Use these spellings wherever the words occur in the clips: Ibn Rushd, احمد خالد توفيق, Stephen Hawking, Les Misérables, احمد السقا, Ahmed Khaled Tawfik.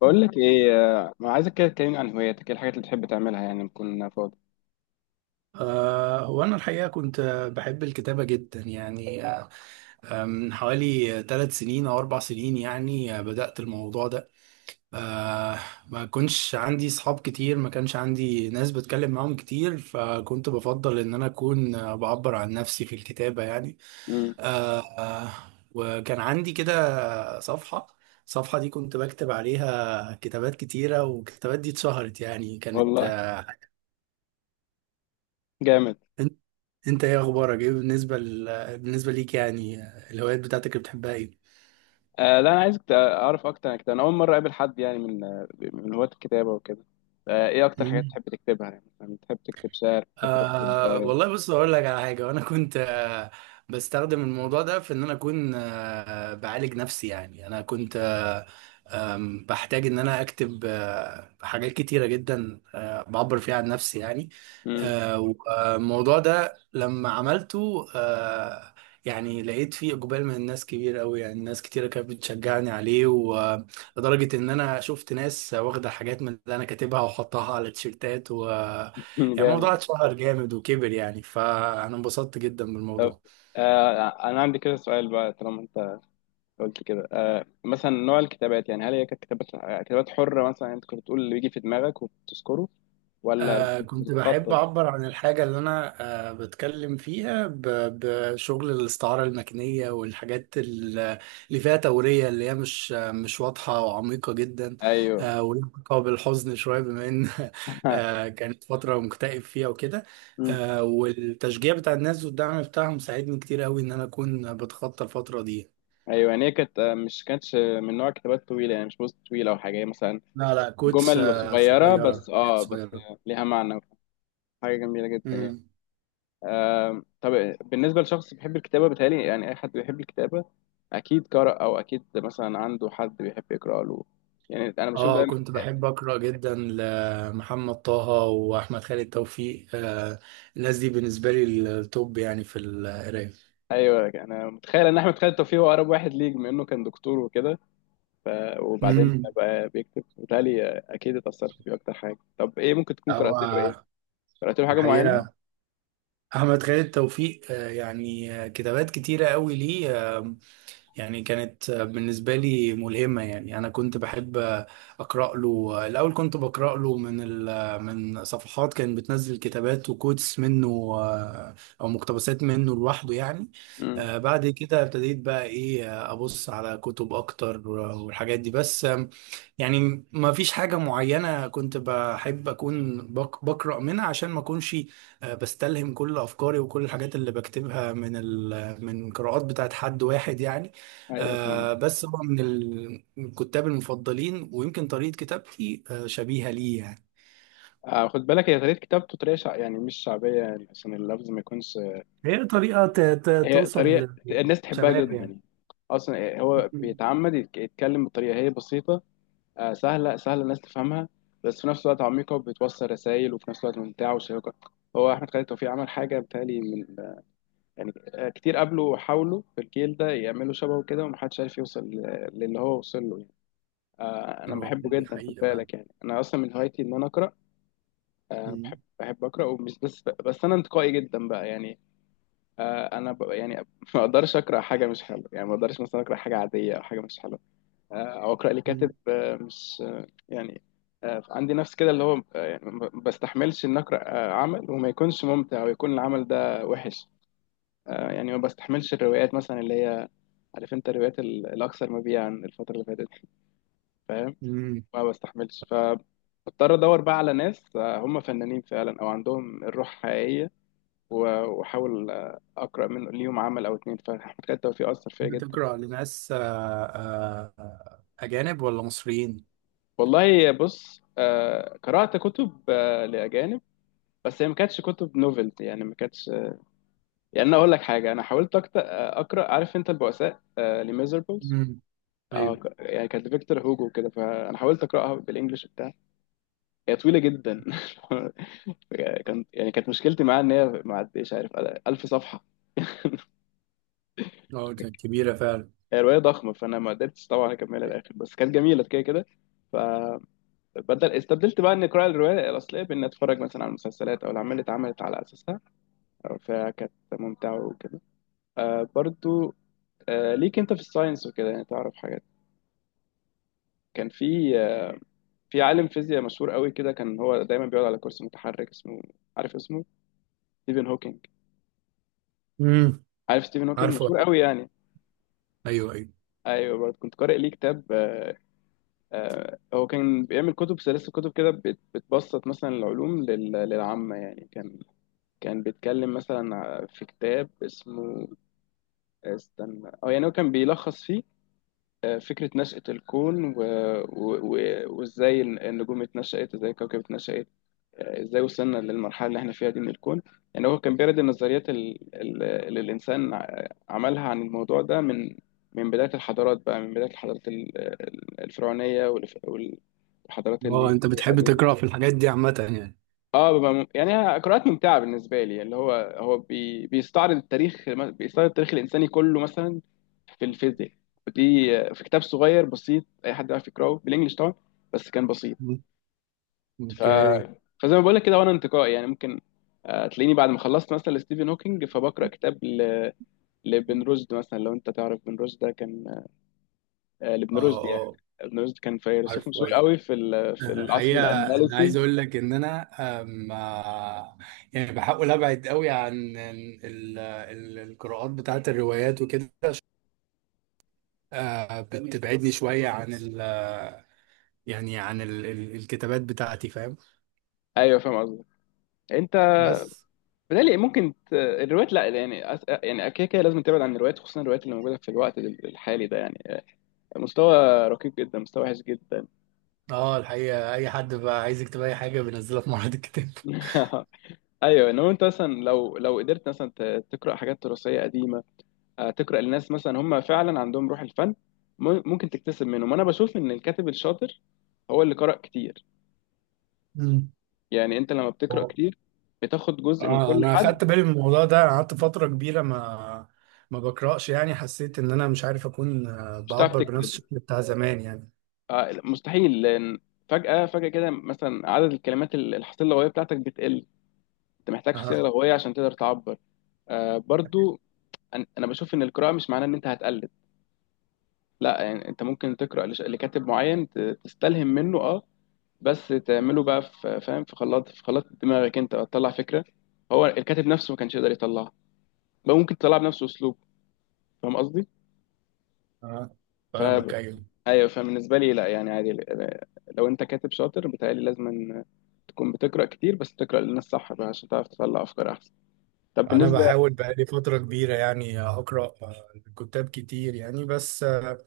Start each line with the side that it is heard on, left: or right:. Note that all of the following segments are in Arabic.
left: بقول لك ايه. ما عايزك كده تكلمني عن هواياتك، ايه الحاجات اللي بتحب تعملها يعني لما تكون فاضي؟
right: هو أنا الحقيقة كنت بحب الكتابة جدا يعني من حوالي 3 سنين أو 4 سنين يعني بدأت الموضوع ده. آه، ما كنتش عندي صحاب كتير، ما كانش عندي ناس بتكلم معاهم كتير، فكنت بفضل إن أنا أكون بعبر عن نفسي في الكتابة يعني.
left: امم.
right: آه، آه، وكان عندي كده صفحة. الصفحة دي كنت بكتب عليها كتابات كتيرة، والكتابات دي اتشهرت، يعني كانت
left: والله، جامد.
right: آه، انت ايه اخبارك؟ ايه بالنسبه ليك يعني؟ الهوايات بتاعتك اللي بتحبها ايه؟
left: آه لا، انا عايزك اعرف اكتر عن كده. انا اول مره اقابل حد يعني من من هواة الكتابه وكده. آه، ايه اكتر حاجات
right: مم.
left: بتحب تكتبها؟ يعني مثلا بتحب تكتب شعر، بتحب تكتب؟
right: والله بص، اقول لك على حاجه. وانا كنت بستخدم الموضوع ده في ان انا اكون بعالج نفسي يعني. انا كنت أه آم، بحتاج ان انا اكتب حاجات كتيره جدا، بعبر فيها عن نفسي يعني.
left: امم.
right: والموضوع ده لما عملته يعني لقيت فيه اقبال من الناس كبير قوي، يعني ناس كتيره كانت بتشجعني عليه، ولدرجه ان انا شفت ناس واخده حاجات من اللي انا كاتبها وحطها على تيشيرتات و... يعني الموضوع
left: جامد.
right: اتشهر جامد وكبر يعني، فأنا انبسطت جدا
left: طب
right: بالموضوع.
left: آه، انا عندي كده سؤال بقى. طالما انت قلت كده، آه مثلا نوع الكتابات يعني هل هي كانت كتابات كتابات حره، مثلا انت كنت بتقول اللي بيجي في دماغك وبتذكره ولا
right: كنت بحب
left: بتتخطط؟
right: أعبر عن الحاجة اللي أنا بتكلم فيها، بشغل الاستعارة المكنية، والحاجات اللي فيها تورية، اللي هي مش واضحة وعميقة جدا.
left: ايوه.
right: ولها علاقة بالحزن شوية، بما إن كانت فترة مكتئب فيها وكده.
left: مم.
right: والتشجيع بتاع الناس والدعم بتاعهم ساعدني كتير قوي إن أنا أكون بتخطى الفترة دي.
left: ايوه يعني هي كانت آه، مش كانتش من نوع كتابات طويله، يعني مش بوست طويل او حاجه، هي مثلا
right: لا، لا، كوتس،
left: جمل صغيره بس،
right: صغيرة، حاجات
left: اه بس
right: صغيرة.
left: ليها معنى. حاجه جميله جدا يعني.
right: امم.
left: آم، طب بالنسبه لشخص بيحب الكتابه، بيتهيألي يعني اي حد بيحب الكتابه اكيد قرأ، او اكيد مثلا عنده حد بيحب يقرأ له. يعني انا بشوف
right: اه،
left: دايما.
right: كنت بحب اقرا جدا لمحمد طه واحمد خالد توفيق. الناس دي بالنسبه لي التوب يعني في القرايه.
left: ايوه، انا متخيل ان احمد خالد توفيق هو اقرب واحد ليك، بما انه كان دكتور وكده، ف... وبعدين
right: امم.
left: بقى بيكتب، بالتالي اكيد اتأثرت بيه اكتر حاجه. طب ايه ممكن تكون
right: هو
left: قرأت له ايه؟ قرأت له حاجه معينه؟
right: الحقيقه، احمد خالد توفيق كتابات كتيره قوي ليه. آه، يعني كانت بالنسبة لي ملهمة. يعني أنا كنت بحب أقرأ له. الأول كنت بقرأ له من صفحات كانت بتنزل كتابات وكوتس منه، آه، أو مقتبسات منه لوحده يعني. بعد كده ابتديت بقى إيه، أبص على كتب أكتر والحاجات دي. بس يعني ما فيش حاجة معينة كنت بحب أكون بقرأ منها، عشان ما أكونش بستلهم كل أفكاري وكل الحاجات اللي بكتبها من قراءات بتاعت حد واحد يعني.
left: ايوه فاهم.
right: بس هو من من الكتاب المفضلين، ويمكن طريقة كتابتي شبيهة ليه يعني.
left: آه خد بالك، هي طريقه كتابته طريقه يعني مش شعبيه، يعني عشان اللفظ ما يكونش.
right: هي طريقة
left: هي طريقه
right: توصل
left: الناس تحبها
right: للشباب
left: جدا
right: يعني.
left: يعني. اصلا هو
right: مم.
left: بيتعمد يتكلم بطريقه هي بسيطه، آه سهله، سهله الناس تفهمها، بس في نفس الوقت عميقه وبتوصل رسائل، وفي نفس الوقت ممتعه وشيقه. هو احمد خالد توفيق عمل حاجه بتالي من، يعني آه، كتير قبله حاولوا في الجيل ده يعملوا شبهه كده، ومحدش عارف يوصل للي هو وصل له يعني. آه انا بحبه
right: دي
left: جدا، خد
right: حقيقة بقى.
left: بالك يعني انا اصلا من هوايتي ان انا اقرا. آه، بحب
right: مم.
left: اقرا، ومش بس بس انا انتقائي جدا بقى يعني. آه، يعني ما اقدرش اقرا حاجه مش حلوه، يعني ما اقدرش مثلا اقرا حاجه عاديه او حاجه مش حلوه، آه، او اقرا لكاتب
right: مم.
left: آه، مش آه، يعني آه، عندي نفس كده اللي هو آه، يعني ما بستحملش ان اقرا آه، عمل وما يكونش ممتع ويكون العمل ده وحش. آه، يعني ما بستحملش الروايات مثلا اللي هي، عارف انت الروايات الاكثر مبيعا الفتره اللي فاتت دي، فاهم؟
right: مم.
left: ما بستحملش. بضطر ادور بقى على ناس آه، هم فنانين فعلا او عندهم الروح حقيقيه، واحاول اقرا منه ليهم عمل او اتنين. فاحمد خالد توفيق اثر فيا جدا.
right: بتقرأ لناس أجانب ولا مصريين؟
left: والله بص، آه، قرات كتب آه، لاجانب، بس هي ما كانتش كتب نوفلز يعني ما كانتش. يعني انا اقول لك حاجه، انا حاولت اقرا، عارف انت البؤساء، آه، لميزربلز. اه
right: ايوه.
left: يعني كانت لفيكتور هوجو كده، فانا حاولت اقراها بالانجلش بتاع. هي طويله جدا كان يعني كانت مشكلتي معاها ان هي ما عدتش، عارف، 1000 صفحه.
right: اه، كانت كبيرة فعلا.
left: هي روايه ضخمه فانا ما قدرتش طبعا اكملها للاخر، بس كانت جميله كده كده. ف استبدلت بقى اني اقرا الروايه الاصليه باني اتفرج مثلا على المسلسلات او الاعمال اللي اتعملت على اساسها، فكانت ممتعه وكده. آه برضو، آه ليك انت في الساينس وكده يعني تعرف حاجات. كان في في عالم فيزياء مشهور قوي كده، كان هو دايما بيقعد على كرسي متحرك، اسمه، عارف اسمه، ستيفن هوكينج.
right: امم.
left: عارف ستيفن هوكينج
right: عارفه،
left: مشهور قوي يعني.
right: ايوه، ايوه.
left: ايوه برضه كنت قارئ ليه كتاب آه. آه هو كان بيعمل كتب، سلاسل كتب كده، بتبسط مثلا العلوم للعامه يعني. كان كان بيتكلم مثلا في كتاب اسمه، استنى، او يعني هو كان بيلخص فيه آه، فكرة نشأة الكون و... و... وازاي النجوم اتنشأت، ازاي الكوكب اتنشأت، آه، ازاي وصلنا للمرحلة اللي احنا فيها دي من الكون. يعني هو كان بيرد النظريات اللي الإنسان عملها عن الموضوع ده، من من بداية الحضارات بقى، من بداية الحضارات الفرعونية، والحضارات
right: اه،
left: اليونانية
right: انت بتحب
left: القديمة.
right: تقرا في الحاجات دي عامة يعني.
left: اه ببقى يعني قراءات ممتعه بالنسبه لي، اللي هو هو بيستعرض التاريخ، بيستعرض التاريخ الانساني كله مثلا في الفيزياء. ودي في كتاب صغير بسيط اي حد يعرف يقراه بالانجلش طبعا، بس كان بسيط.
right: مم.
left: ف
right: اوكي.
left: فزي ما بقول لك كده، وانا انتقائي يعني ممكن آه، تلاقيني بعد ما خلصت مثلا لستيفن هوكينج، فبقرا كتاب لابن رشد مثلا. لو انت تعرف ابن رشد، ده كان آه،
right: اه،
left: لابن رشد يعني.
right: اه،
left: ابن رشد كان فيلسوف
right: عارفه،
left: مشهور
right: ايوه.
left: قوي في في العصر
right: الحقيقة، انا عايز
left: الاندلسي.
right: اقول لك ان انا أم، آه، يعني بحاول ابعد قوي عن القراءات بتاعت الروايات وكده. بتبعدني شوية عن يعني عن ال ال الكتابات بتاعتي، فاهم؟
left: ايوه فاهم قصدك. انت
right: بس،
left: بالتالي ممكن الروايات، لا يعني يعني كده كده لازم تبعد عن الروايات، خصوصا الروايات اللي موجوده في الوقت الحالي ده يعني، مستوى ركيك جدا، مستوى وحش جدا.
right: اه، الحقيقة أي حد بقى عايز يكتب أي حاجة بينزلها في معرض الكتاب.
left: ايوه، انما انت مثلا لو قدرت مثلا تقرا حاجات تراثيه قديمه، آه، تقرا لناس مثلا هم فعلا عندهم روح الفن، ممكن تكتسب منهم. انا بشوف ان الكاتب الشاطر هو اللي قرأ كتير. يعني انت لما بتقرأ
right: اه،
left: كتير بتاخد جزء من كل
right: انا
left: حد.
right: اخدت بالي من الموضوع ده. قعدت فتره كبيره ما بقراش يعني، حسيت ان انا مش عارف اكون
left: مش هتعرف
right: بعبر بنفس
left: تكتب،
right: الشكل بتاع زمان يعني.
left: آه، مستحيل، لان فجأة كده مثلا عدد الكلمات، الحصيلة اللغوية بتاعتك بتقل. انت محتاج
right: اه.
left: حصيلة لغوية عشان تقدر تعبر. آه، برضو انا بشوف ان القراءة مش معناه ان انت هتقلد، لا، يعني انت ممكن تقرأ لكاتب معين تستلهم منه، اه، بس تعمله بقى في، فاهم، في خلاط، في خلاط دماغك انت، تطلع فكرة هو الكاتب نفسه ما كانش يقدر يطلعها، بقى ممكن تطلع بنفس اسلوبه. فاهم قصدي؟
right: اه،
left: ف-
right: فاهمك، ايوه.
left: ايوه، فبالنسبه لي لا يعني عادي. لو انت كاتب شاطر بتهيألي لازم أن تكون بتقرا كتير، بس تقرا للناس صح بقى عشان تعرف تطلع افكار احسن. طب
right: انا
left: بالنسبه.
right: بحاول بقالي فتره كبيره يعني اقرا كتاب كتير يعني، بس آه،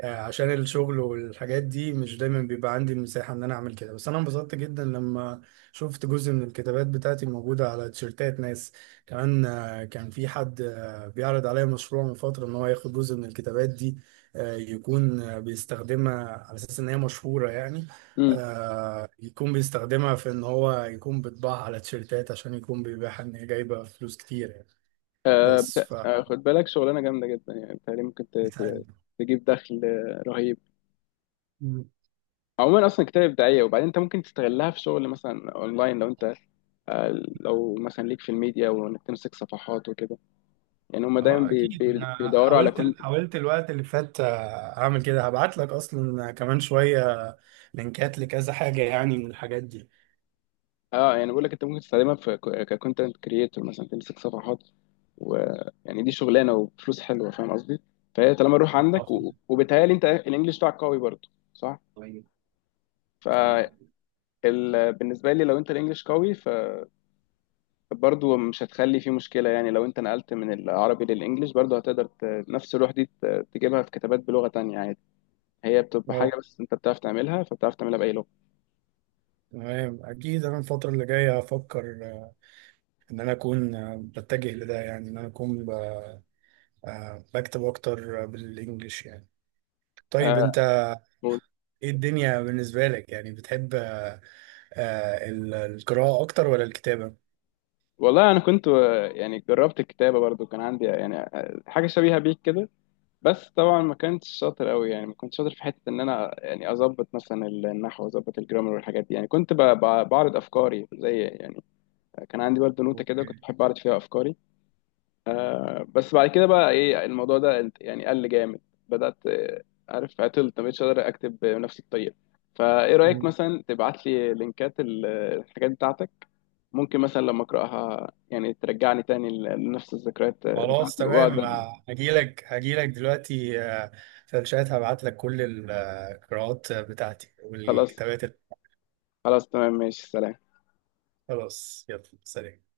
right: آه، عشان الشغل والحاجات دي مش دايما بيبقى عندي المساحه ان انا اعمل كده. بس انا انبسطت جدا لما شفت جزء من الكتابات بتاعتي موجوده على تيشيرتات ناس. كمان كان في حد بيعرض عليا مشروع من فتره، ان هو ياخد جزء من الكتابات دي، يكون بيستخدمها على اساس ان هي مشهوره يعني.
left: امم.
right: يكون بيستخدمها في ان هو يكون بيطبعها على تيشيرتات، عشان يكون بيبيعها ان هي جايبه فلوس كتير يعني.
left: آه
right: بس
left: آه، خد بالك، شغلانه جامده جدا يعني، بتهيألي ممكن
right: بتهيألي.
left: تجيب دخل آه، رهيب.
right: مم.
left: عموما اصلا كتاب ابداعيه، وبعدين انت ممكن تستغلها في شغل مثلا اونلاين، لو انت آه، لو مثلا ليك في الميديا وانك تمسك صفحات وكده. يعني هم دايما
right: اه، اكيد انا
left: بيدوروا على،
right: حاولت حاولت الوقت اللي فات اعمل كده. هبعت لك اصلا كمان شويه لينكات لكذا حاجه، يعني من الحاجات دي.
left: اه. يعني بقول لك انت ممكن تستخدمها في، ككونتنت كريتور مثلا، تمسك صفحات، ويعني دي شغلانه وفلوس حلوه، فاهم قصدي. فهي طالما الروح عندك وبيتهيألي انت الانجليش بتاعك قوي برضه صح. فبالنسبه لي لو انت الانجليش قوي، فبرضه مش هتخلي فيه مشكله، يعني لو انت نقلت من العربي للانجليش برضه هتقدر نفس الروح دي تجيبها في كتابات بلغه تانية عادي. هي بتبقى حاجه
right: اه،
left: بس انت بتعرف تعملها، فبتعرف تعملها باي لغه.
right: تمام. اكيد انا الفتره اللي جايه هفكر ان انا اكون بتجه لده، يعني ان انا اكون بكتب اكتر بالانجلش يعني. طيب
left: آه
right: انت، ايه الدنيا بالنسبة لك؟ يعني بتحب القراءة اكتر ولا الكتابة؟
left: والله انا كنت آه، يعني جربت الكتابه برضو، كان عندي يعني آه، حاجه شبيهه بيك كده. بس طبعا ما كنتش شاطر قوي، يعني ما كنتش شاطر في حته ان انا يعني اظبط مثلا النحو واظبط الجرامر والحاجات دي، يعني كنت بعرض افكاري زي يعني، كان عندي برضو نوتة كده
right: اوكي.
left: كنت بحب اعرض فيها افكاري. بس بعد كده بقى ايه الموضوع ده يعني قل جامد. بدأت آه، عارف، عطلت، ما بقتش قادر اكتب بنفس الطريقة. فايه رأيك
right: مم.
left: مثلا تبعت لي لينكات الحاجات بتاعتك، ممكن مثلا لما اقراها يعني ترجعني تاني لنفس الذكريات
right: خلاص،
left: بتاعتي
right: تمام.
left: واقدر.
right: هجيلك هجيلك دلوقتي في الشات. هبعت لك كل القراءات بتاعتي
left: خلاص،
right: والكتابات
left: خلاص تمام، ماشي، سلام.
right: خلاص، يلا، سلام.